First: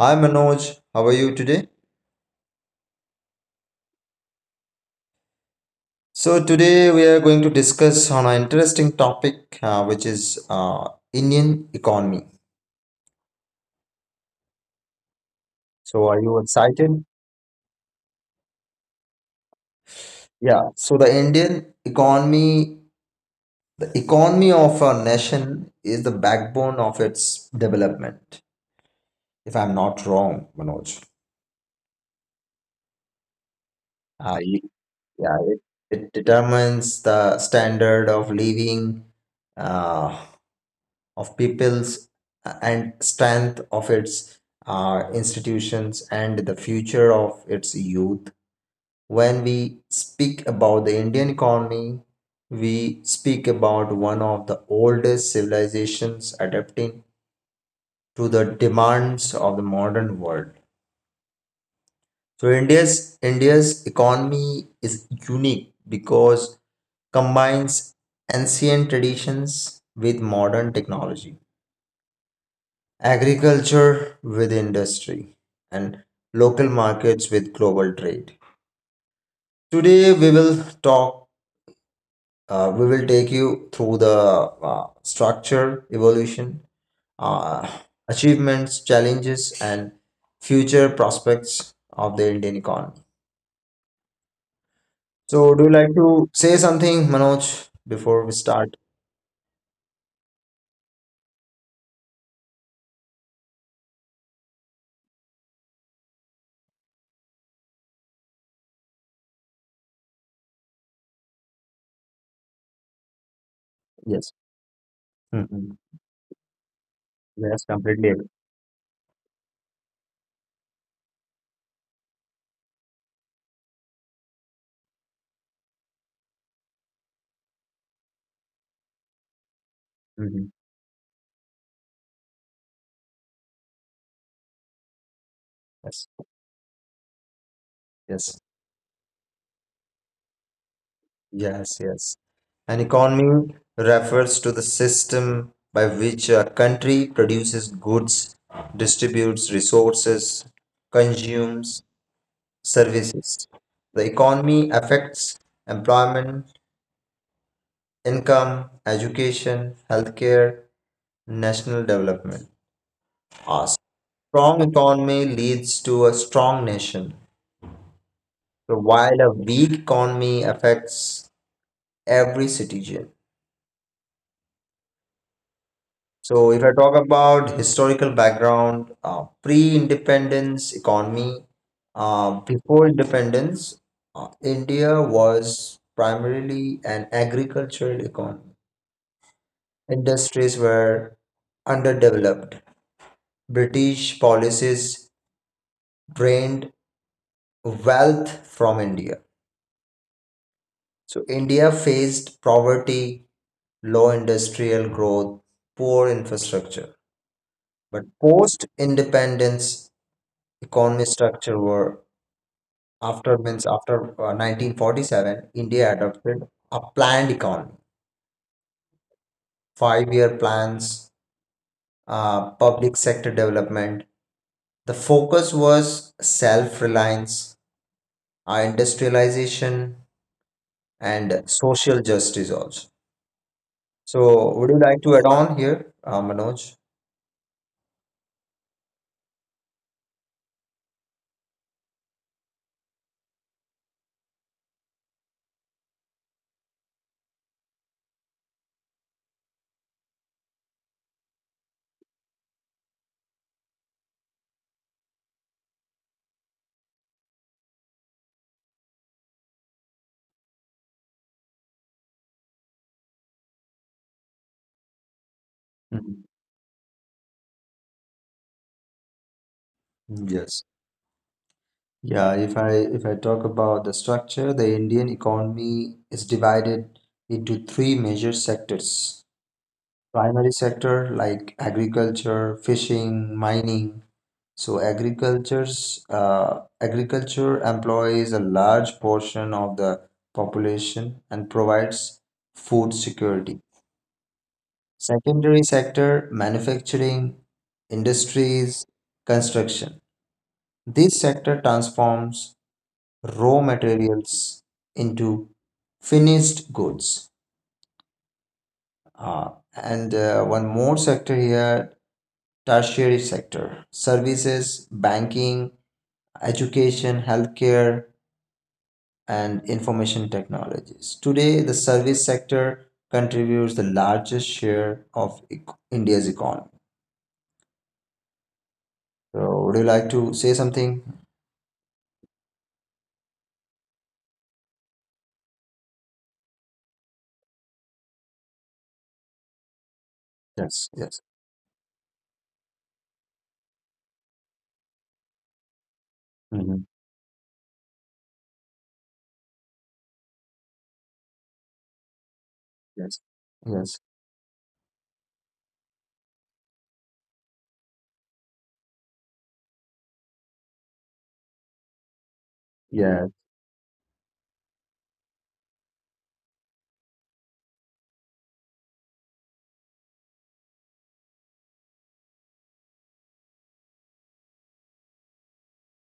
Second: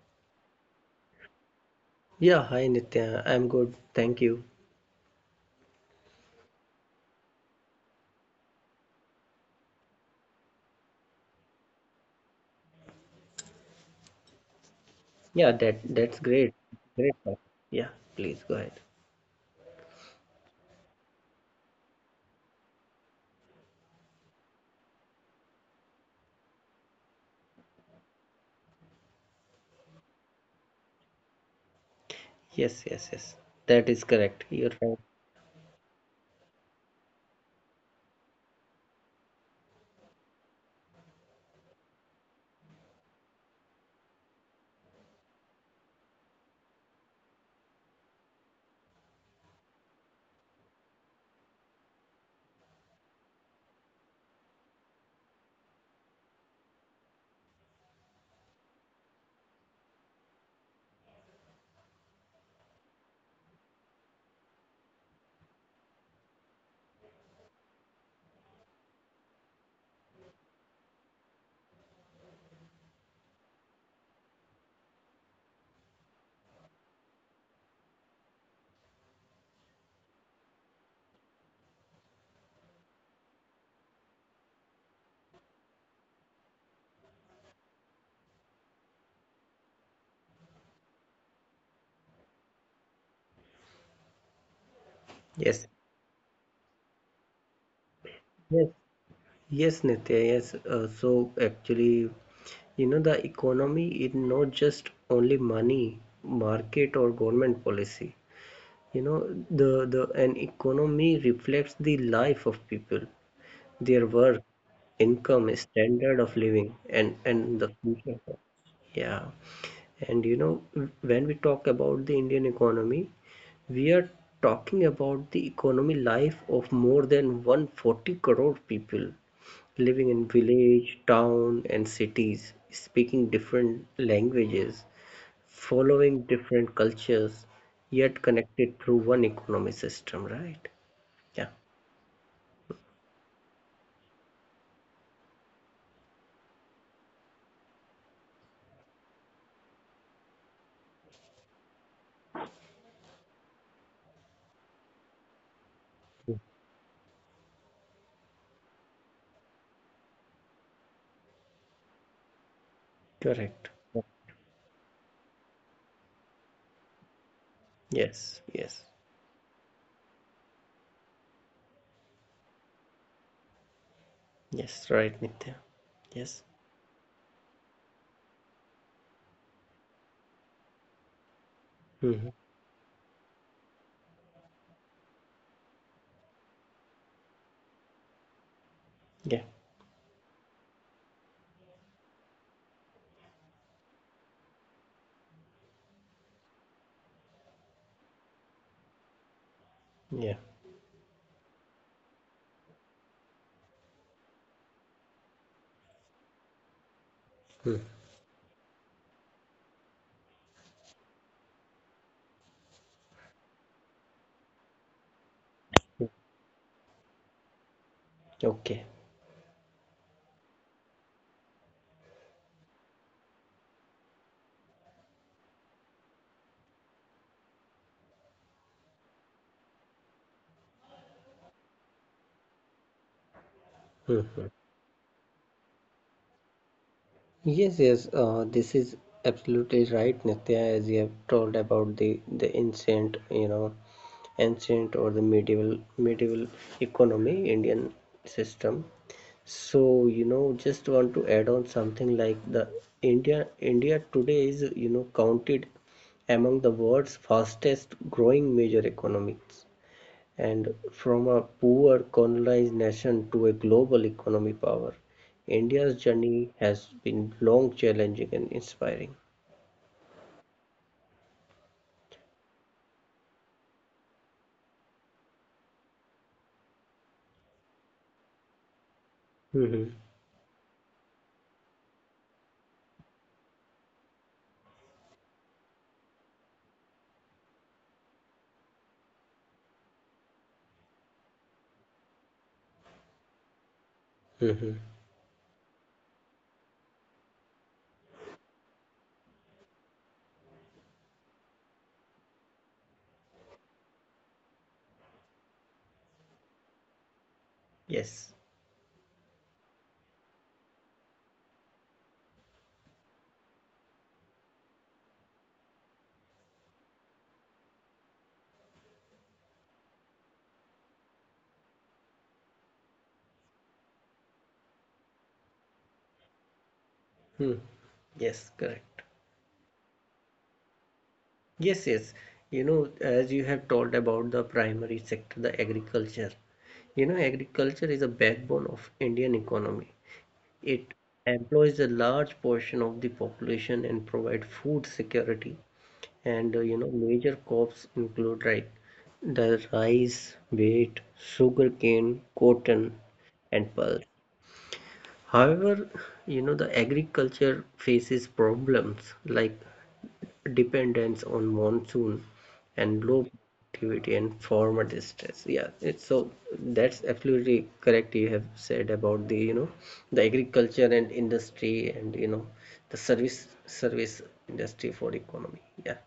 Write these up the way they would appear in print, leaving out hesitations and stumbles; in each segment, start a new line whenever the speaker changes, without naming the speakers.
Hi Manoj, how are you today?
Yeah, hi Nitya. I'm good. Thank you.
So today we are going to discuss on an interesting topic, which is Indian economy.
Yeah, that
So
that's
are you
great.
excited?
Great, sir. Yeah, please go ahead.
Yeah. So the Indian economy, the economy of our nation is the backbone of its development. If I'm not wrong, Manoj.
Yes, yes, yes. That is
Uh,
correct. You're right.
Yeah, it determines the standard of living uh, of peoples and strength of its institutions and the future of its youth. When we speak about the Indian economy, we speak about one of the oldest civilizations adapting to the demands of the modern world. So India's economy is unique because combines ancient traditions with modern technology, agriculture with industry, and local markets with global trade. Today we will talk. We will take you through the structure, evolution, uh, achievements, challenges, and future prospects of the Indian economy. So, do
Yes.
you like to say something, Manoj, before we
Yes.
start?
Yes, Nitya. Yes. So actually, the economy is not just only money, market or government policy. You know, the an economy reflects the life of people, their
Yes.
work, income,
Mm-mm.
standard of living, and
Yes,
the
completely.
future. Yeah. And when we talk about the Indian economy, we are talking about the economy life of more than 140 crore people living in
Mm-hmm.
village, town, and cities, speaking different languages,
Yes.
following different cultures, yet
Yes,
connected through one economy system, right? Yeah,
yes, yes. An economy refers to the system by which a country produces goods, distributes resources, consumes services. The economy affects employment, income, education, healthcare, national development.
correct.
Awesome. Strong economy leads to a strong nation.
Yes,
So
yes,
while a weak economy affects every citizen.
yes, right, Nitya. Yes.
So if I talk about historical background, pre-independence economy,
Hmm.
before independence, India was primarily an agricultural economy.
Yeah,
Industries were underdeveloped. British policies drained wealth from India.
yeah.
So India faced poverty, low industrial growth, poor infrastructure.
Hmm.
But post independence economy structure were after means after 1947, India adopted a planned economy,
Okay.
5-year plans, public sector development. The focus was self reliance, industrialization, and social justice also.
Hmm.
So, would you like to add on here, Manoj?
Yes, yes, this is absolutely right, Nitya, as you have told about the ancient, ancient or the medieval economy, Indian system. So, just want to add on something like the India today is, counted among the world's fastest growing major economies. And from a poor colonized nation to a global economy power, India's
Mhm.
journey has been long, challenging, and inspiring.
Yes. Yeah, if I talk about the structure, the Indian economy is divided into three major sectors.
Mm-hmm.
Primary sector like agriculture, fishing, mining. So agriculture employs a large portion of the population and provides food security.
Mm-hmm.
Secondary sector, manufacturing, industries, construction. This sector transforms raw materials into finished goods.
Yes.
And One more sector here, tertiary sector, services, banking, education, healthcare, and information technologies. Today, the service sector contributes the largest share of India's economy.
Hmm. Yes, correct.
So, would you like to say something?
Yes, yes. As you have told about the primary sector, the agriculture. Agriculture is a backbone of Indian economy.
Yes,
It
yes.
employs a large portion of the population and provide food security. And
Hmm.
major crops include like the rice, wheat, sugarcane, cotton,
Yes,
and
yes,
pulse. However, the agriculture faces problems like dependence on monsoon and low
yes.
productivity and farmer distress. Yeah, it's so that's absolutely correct. You have said about the you know the agriculture and industry, and the service industry for economy. Yeah.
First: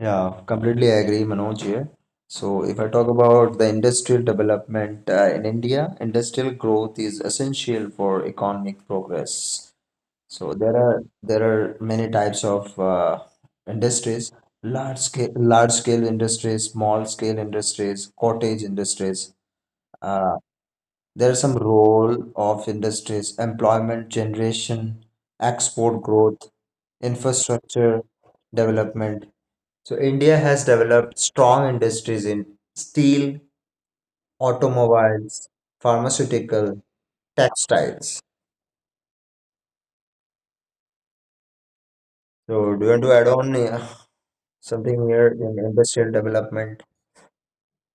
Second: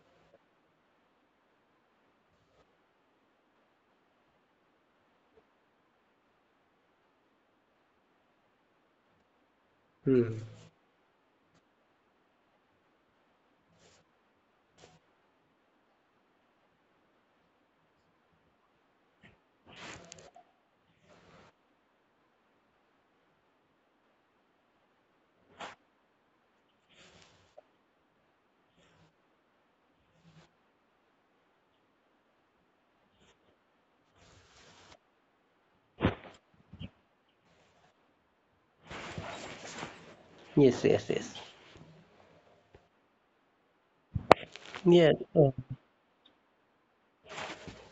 Yeah, completely agree, Manoj here. So if I talk about the industrial development in India, industrial growth is essential for economic progress.
Hmm.
So there are many types of industries, large scale industries, small scale industries, cottage industries. Uh, there are some role of industries, employment generation, export growth, infrastructure development. So India has developed strong industries in steel, automobiles, pharmaceutical, textiles.
Yes, yes, yes.
So do you want to add on something
yeah
here
uh,
in industrial development?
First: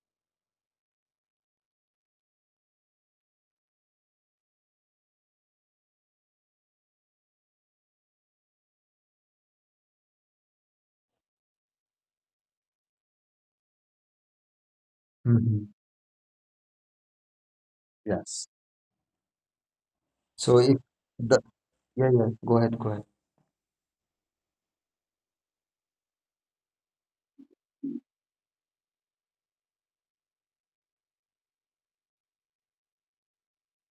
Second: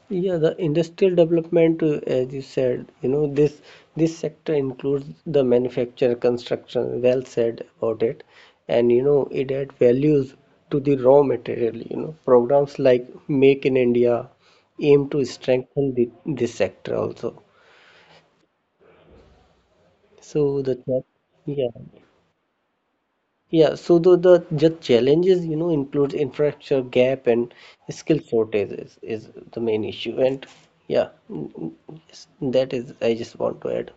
Yeah, the industrial development, as you said, this sector includes the manufacture, construction. Well said about it. And it adds values to the raw material. Programs like Make in India aim to
Hmm.
strengthen this sector also.
Yes. So
So the
if
third,
the
yeah.
Yeah, yeah. Go ahead, go ahead.
Yeah, so the challenges, includes infrastructure gap and skill shortage is the main issue. And yeah, yes, that is, I just want to add.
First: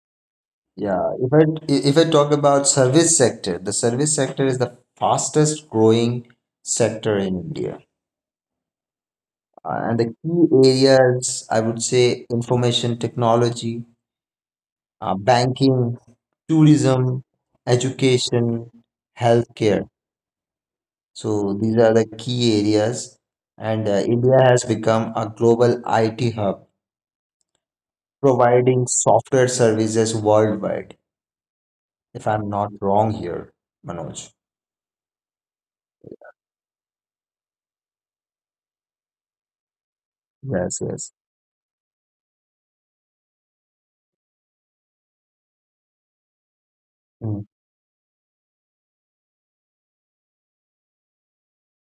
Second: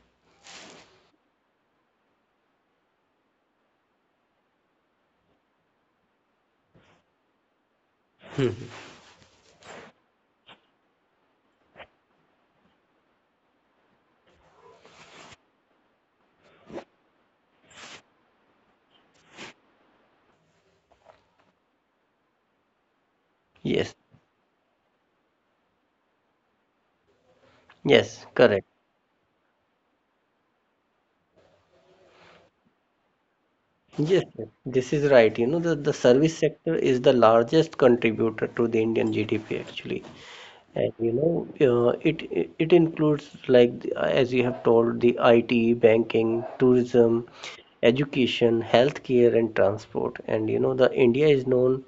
Yeah, if I talk about service sector, the service sector is the fastest growing sector in India. And the key areas I would say information technology, banking, tourism, education, healthcare. So these are the key areas, and
Yes,
India has become a global IT hub,
yes, correct.
providing software services worldwide. If I'm not wrong here,
Yes,
Manoj.
yes, this is right. The service sector is the largest contributor to the Indian GDP actually.
Yes,
And
yes.
it includes like as you have told the IT, banking, tourism,
Mm.
education, healthcare, and transport. And the India is known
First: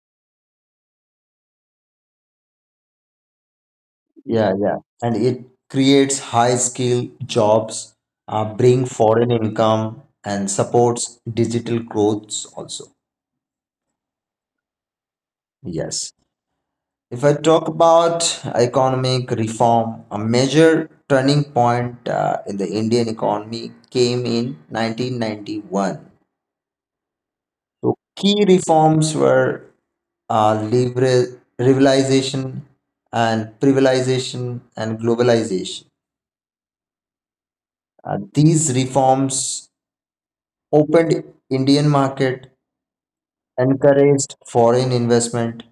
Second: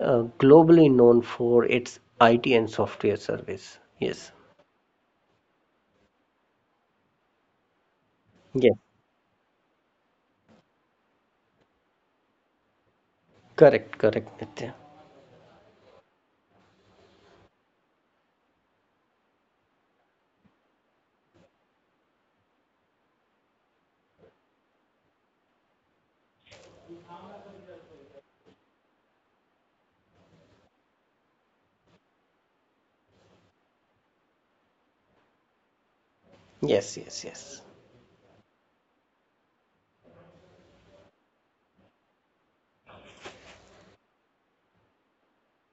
globally known for its IT and software service. Yes.
Yeah, yeah. And it creates high-skill jobs,
Yes.
bring foreign income, and supports digital growth also.
Correct. Correct, Nitya.
Yes. If I talk about economic reform, a major turning point in the Indian economy came in 1991. So key reforms were uh, libera- liberalization and privatization and globalization.
Yes. Yes. Yes.
These reforms opened Indian market, encouraged foreign investment,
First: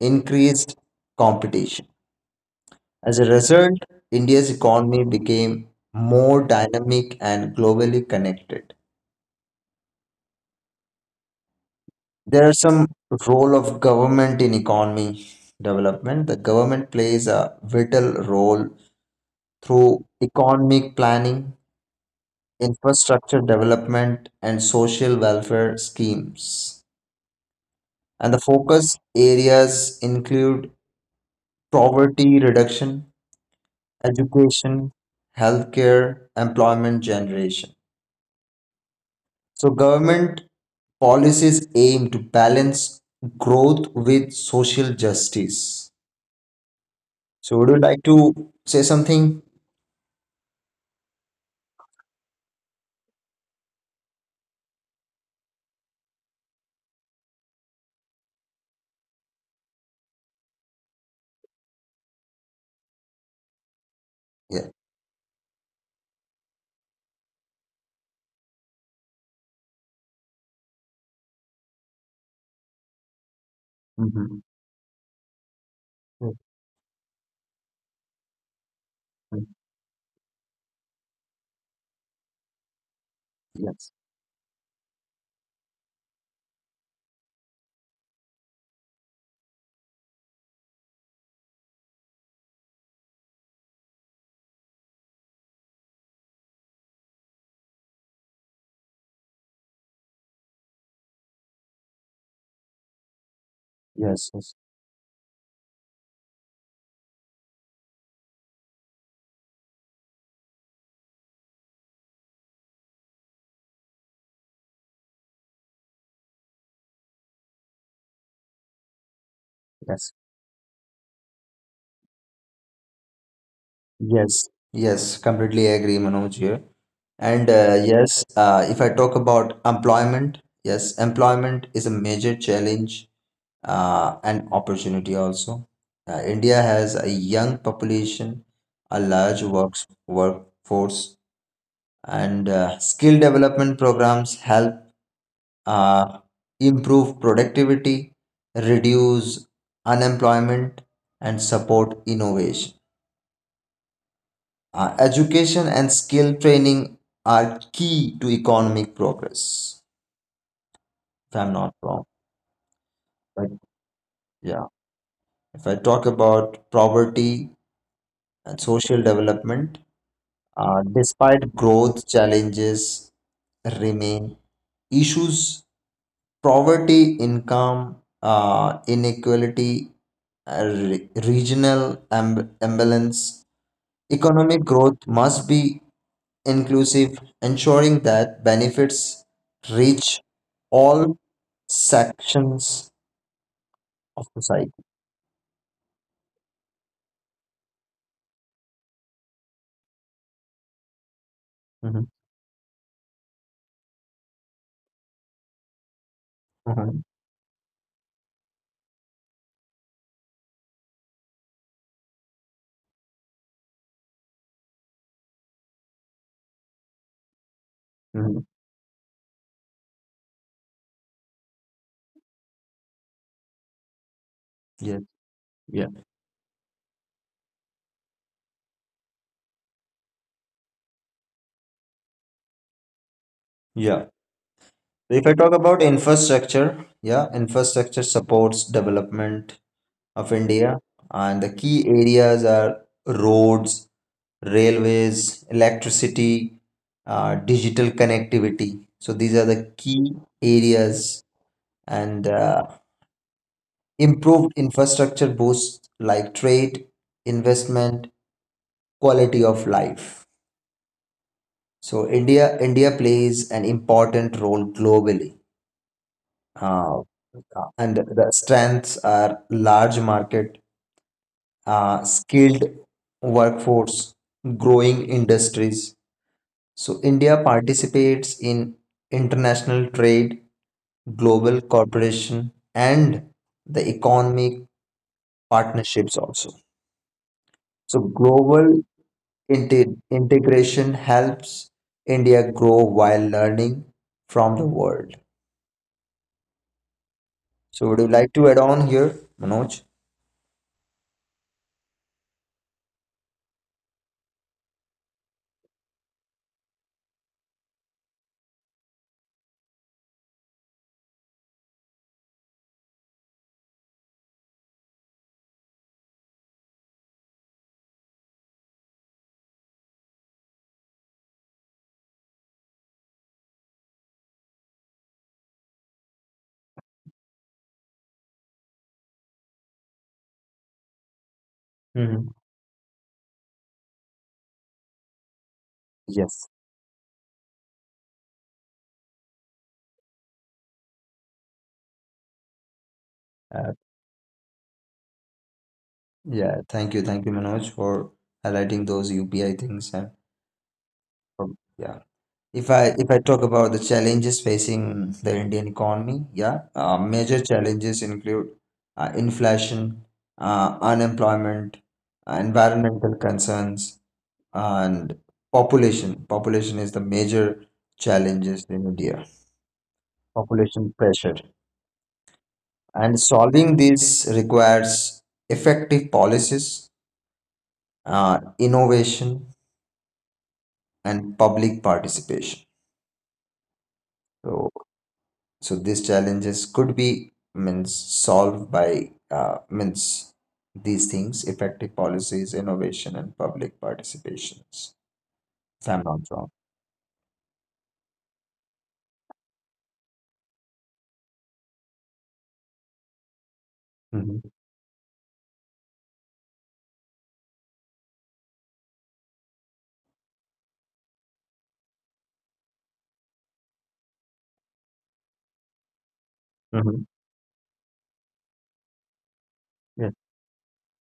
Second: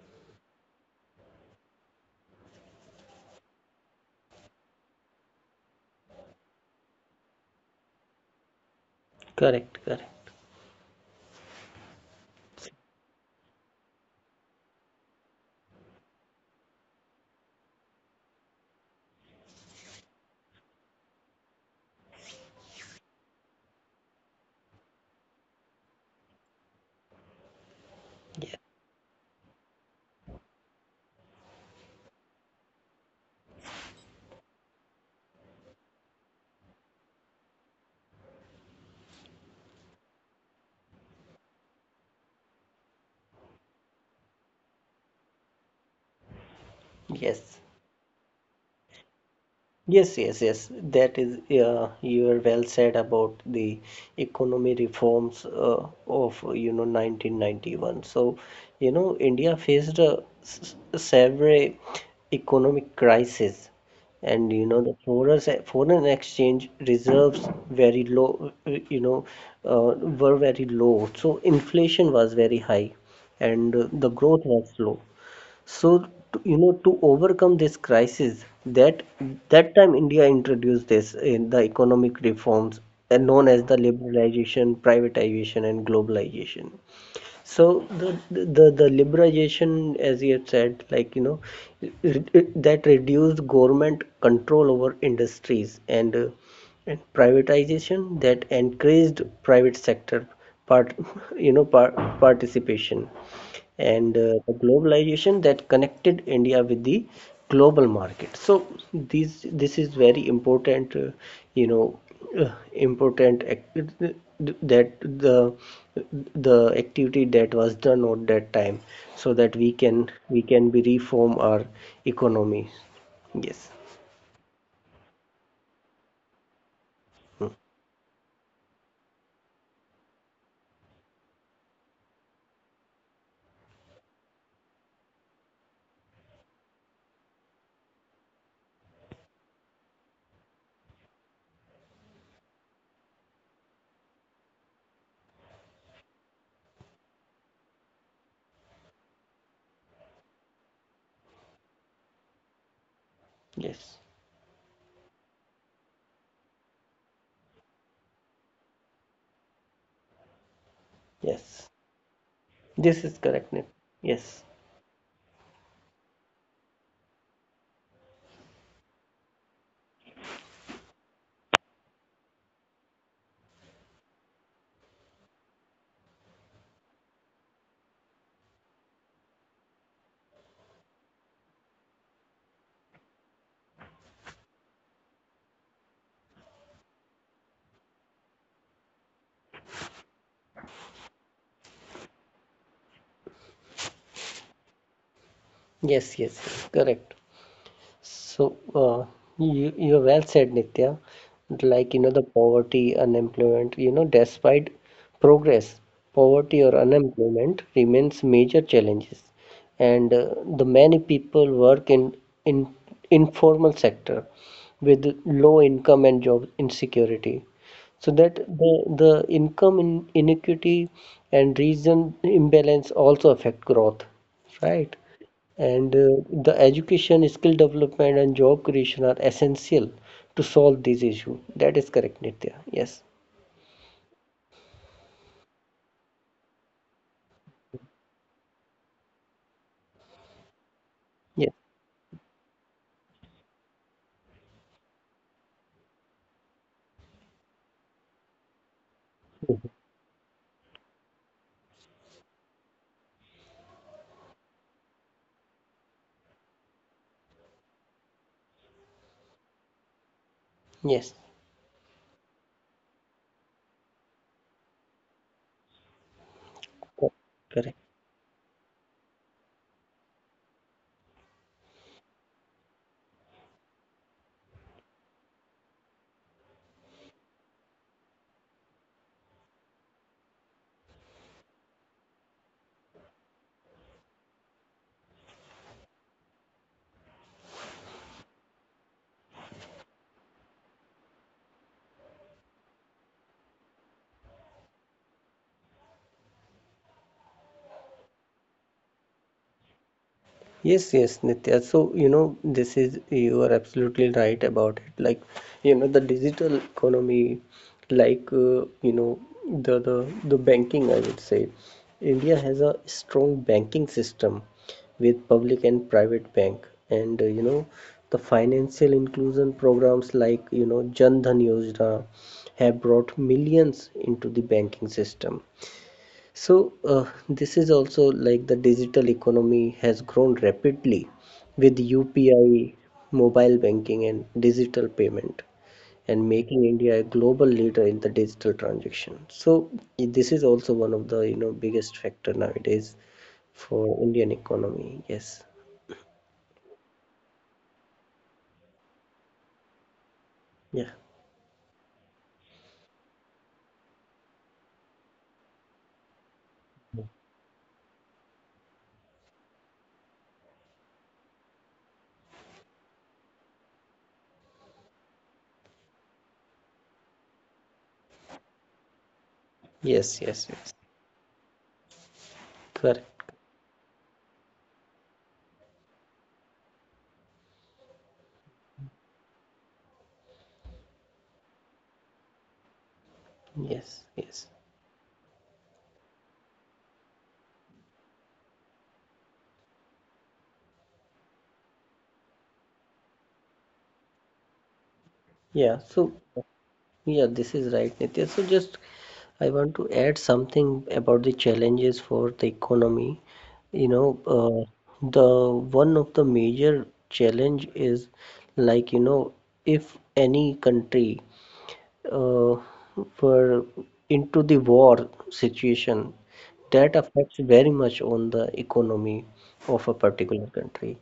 increased competition. As a result, India's economy became more dynamic and globally connected.
Correct. Correct.
There are some role of government in economy development. The government plays a vital role through economic planning, infrastructure development, and social welfare schemes. And the
Yes.
focus areas include poverty reduction, education, healthcare, employment generation. So government policies aim to balance growth with social justice.
Yes.
So would you like to say something?
Yes, yes, yes. That is, you are well said about the economy reforms of, 1991. So, India faced a severe economic crisis, and
Yeah.
the foreign exchange reserves very low, you know, uh, were very low. So inflation was very high, and the
Mhm.
growth was slow. So to to overcome this crisis, that
Mhm.
that time India introduced this in the economic reforms known as the
Yes.
liberalization, privatization, and globalization. So the liberalization, as you have said, like that reduced government control over industries and privatization that increased private sector part you know par participation and
Yes.
the
Yes.
globalization that connected India with the global market. So these this is very important, you know, important that the activity that was done at that time, so that we can
Yes.
we can be reform our economy. Yes,
Yes. Yes. Completely agree, Manoj here. If I talk about employment, yes, employment is a major challenge and opportunity also. India has a young population, a large works workforce, and skill development programs help uh, improve productivity, reduce unemployment, and support innovation.
yes,
Education and skill training are key to economic progress, if I'm
yes.
not wrong.
This is correct.
But
Nitin. Yes,
yeah, if I talk about poverty and social development, despite growth challenges remain, issues poverty, income inequality, regional imbalance. Economic growth must be inclusive, ensuring that benefits reach all sections of society.
yes, yes. Correct. So, you well said, Nitya. Like,
Mhm,
the poverty, unemployment, despite progress, poverty or
mhm,
unemployment remains major challenges. And the many people work in informal sector with low income and job insecurity. So that
mhm.
the income in inequity and region imbalance also affect growth, right?
Yes, yeah,
And the education, skill development, and job creation are essential to solve this issue. That is correct, Nitya. Yes.
yeah. If I talk about infrastructure, yeah, infrastructure supports development of India, and
Yes.
the key areas are roads, railways, electricity, digital connectivity. So these are
Mhm.
the key areas, and improved infrastructure boosts like trade, investment, quality of life.
Yes.
So India plays an important role globally, uh,
Cor- Correct.
and the strengths are large market, skilled workforce, growing industries. So India participates in international trade, global cooperation, and the economic partnerships also. So global integration helps India grow while learning from the world. So would you like to add on here, Manoj?
Yes, yes, Nitya. So, you are absolutely right about it. Like, the digital economy, like, the banking, I would say. India has a strong banking system with public and private bank. And the financial inclusion programs like Jan Dhan Yojana have brought millions into the banking system so, this is also like the digital economy has grown rapidly with
Hmm.
UPI, mobile banking, and digital payment, and
Yes.
making India a global leader in the digital transaction. So, this is also one of the biggest factor nowadays
Uh,
for Indian economy. Yes.
yeah. Thank you. Thank you, Manoj, for highlighting those UPI things and
Yeah.
for, yeah. If I talk about the challenges facing the Indian economy, yeah, major challenges include inflation, unemployment, environmental concerns, and population. Population is the major challenges in India.
Yes. Yes. Yes.
Population pressure,
Correct.
and solving this requires effective policies, innovation, and public participation.
Yes. Yes.
So So these challenges could be means solved by means these things effective policies, innovation, and public participations.
Yeah.
If I'm
So.
not wrong.
Yeah, this is right, Nitya. So just I want to add something about the challenges for the economy.
Hmm.
The one of the major challenge is like, if any country uh, for into the war situation that
Hmm.
affects very much on the economy of a
Yes.
particular country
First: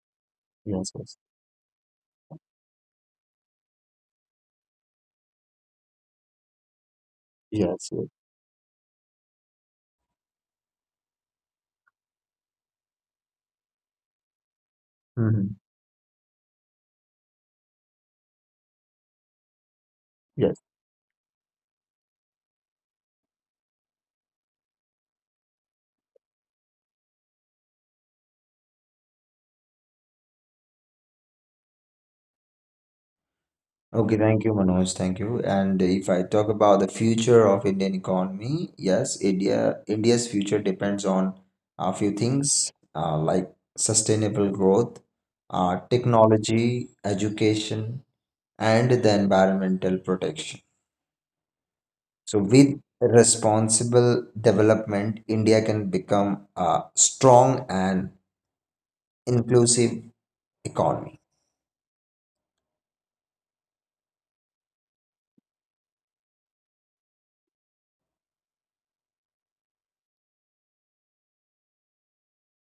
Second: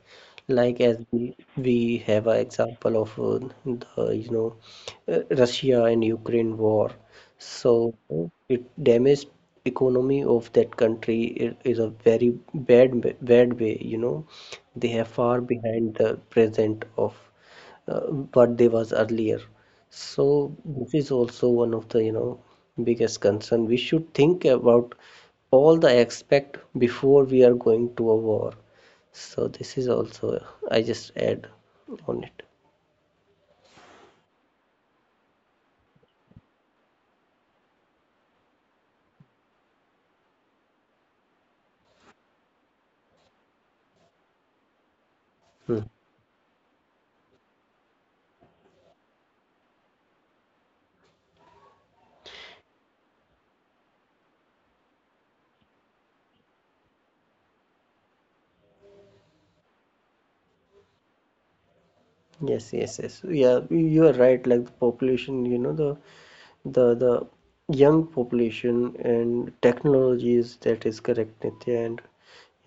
like
Yes.
as
Yes.
we have an example of the Russia and Ukraine war so
Yes. Yes.
it damaged economy of that country is a very bad bad way they are far
Hmm.
behind the present of uh, what they was earlier. So
Yes.
this is also one of the biggest concern. We should think about all the aspect before we are going to a war. So this is also I just add on it.
Okay. Thank you, Manoj. Thank you. And if I talk about the future of Indian economy, yes, India's future depends on a few things like sustainable growth,
Hmm.
technology, education, and the environmental protection. So, with responsible development, India can become a strong and inclusive economy.
Yes, yes, yes. Yeah, you are right. Like the population, the young population and technologies. That is correct, Nitya. And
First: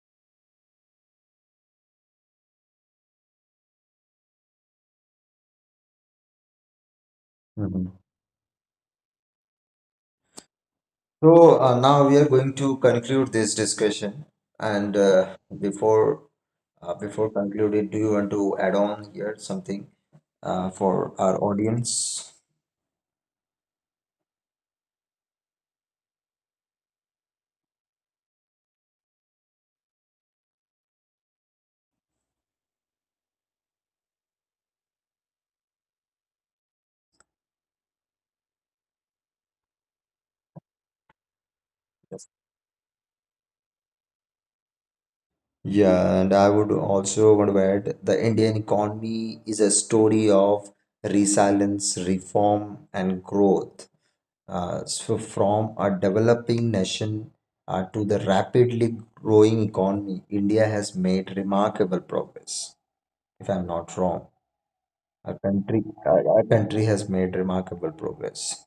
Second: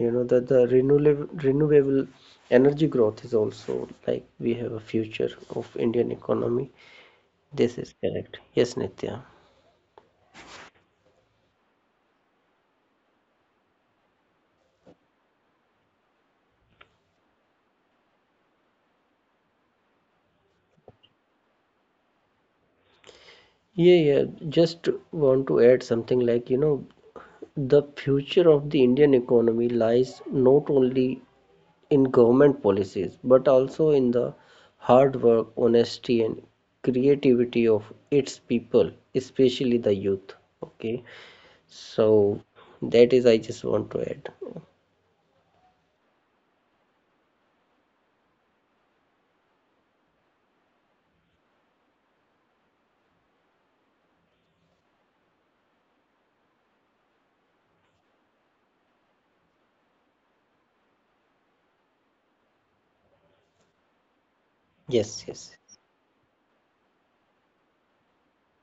you know that the renewable energy growth is also like we have a future of Indian economy. This is
Mhm.
correct. Yes, Nitya.
So, now we are going to conclude this discussion. And before concluding, do you want to add on here something for our audience?
Yeah, yeah. Just want to add something like, the future of the Indian economy lies not only in government policies, but also in the hard work, honesty, and creativity of its people, especially the youth. Okay. So that is I just want to add.
Yeah, and I would also want to add the Indian economy is a story of resilience, reform, and growth. So, from a developing nation to the rapidly growing economy, India has made remarkable progress. If I'm not wrong,
Yes,
our
yes.
country, our country has made remarkable progress.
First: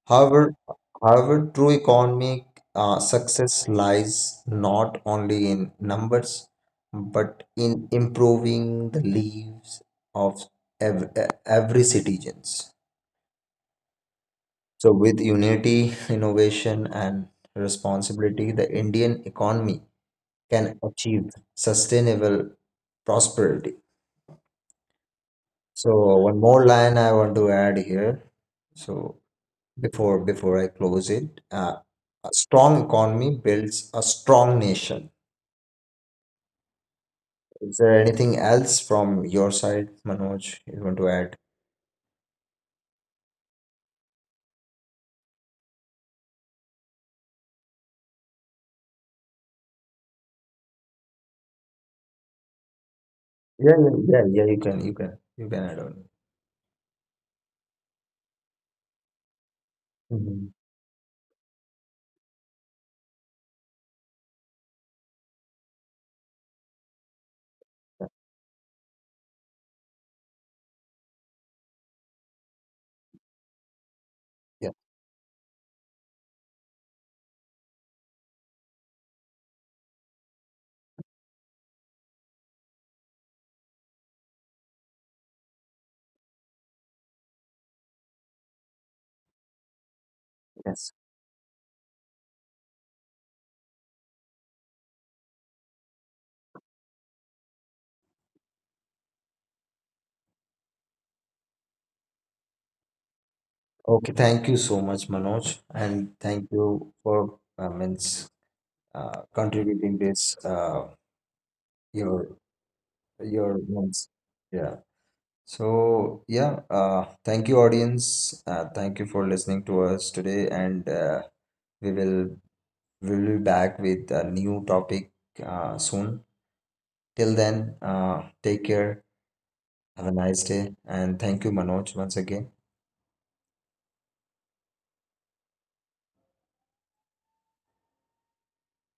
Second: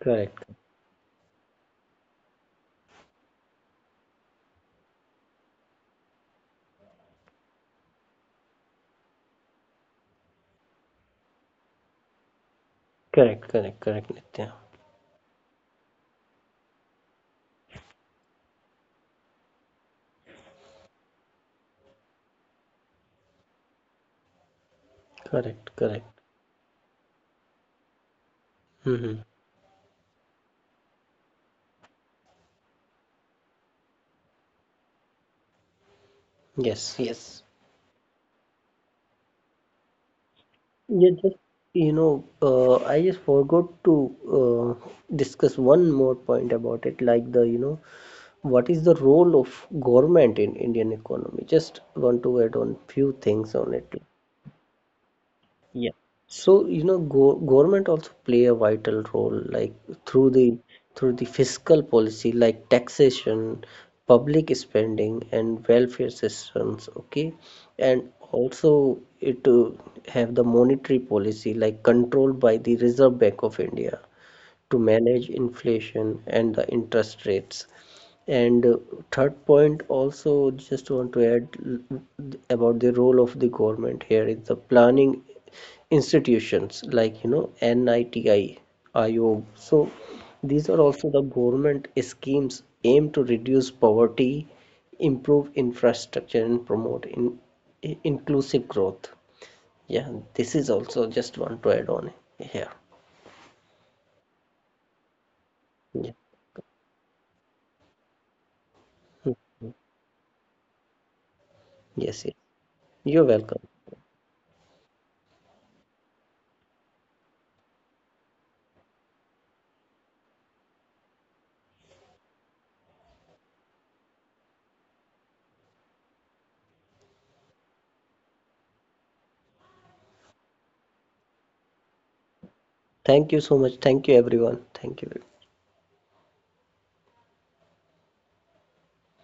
Correct.
However, However, true economic success lies not only in numbers, but in improving the lives of every citizens.
Correct, correct, correct, Nitya.
So, with unity, innovation, and responsibility, the Indian economy can achieve sustainable prosperity.
Correct,
So,
correct.
one more line I want to add here. So,
Mm-hmm.
before I close it, a strong economy builds a strong nation.
Yes, yes.
Is there anything else from your side, Manoj, you want to
Yeah,
add?
just I just forgot to uh, discuss one more point about it, like what is the role of government in Indian economy? Just want to add on few things on
Yeah,
it.
yeah, yeah, yeah, you can, you can add
Yeah.
on.
So, go government also play a vital role, like through
Mhm.
the through the fiscal policy, like taxation, public spending, and welfare systems. Okay, and also it have the monetary policy, like controlled by the Reserve Bank of India
Yeah,
to manage inflation and the interest rates. And third point, also just want to add about the role of the government here is the planning institutions like NITI, IO. So these are
yes.
also the government schemes aimed to reduce poverty, improve infrastructure, and promote inclusive growth. Yeah, this is also just want to add on here.
Okay, thank you so much, Manoj,
Yeah.
and thank you for means
Hmm.
contributing this
Yes,
your
yes. You're
your
welcome.
means. Yeah. So yeah, thank you, audience. Thank you for listening to us today, and we will we'll be back with a new topic soon. Till then, take care. Have a nice day. And thank you, Manoj, once again.
Thank you so much. Thank you, everyone. Thank you.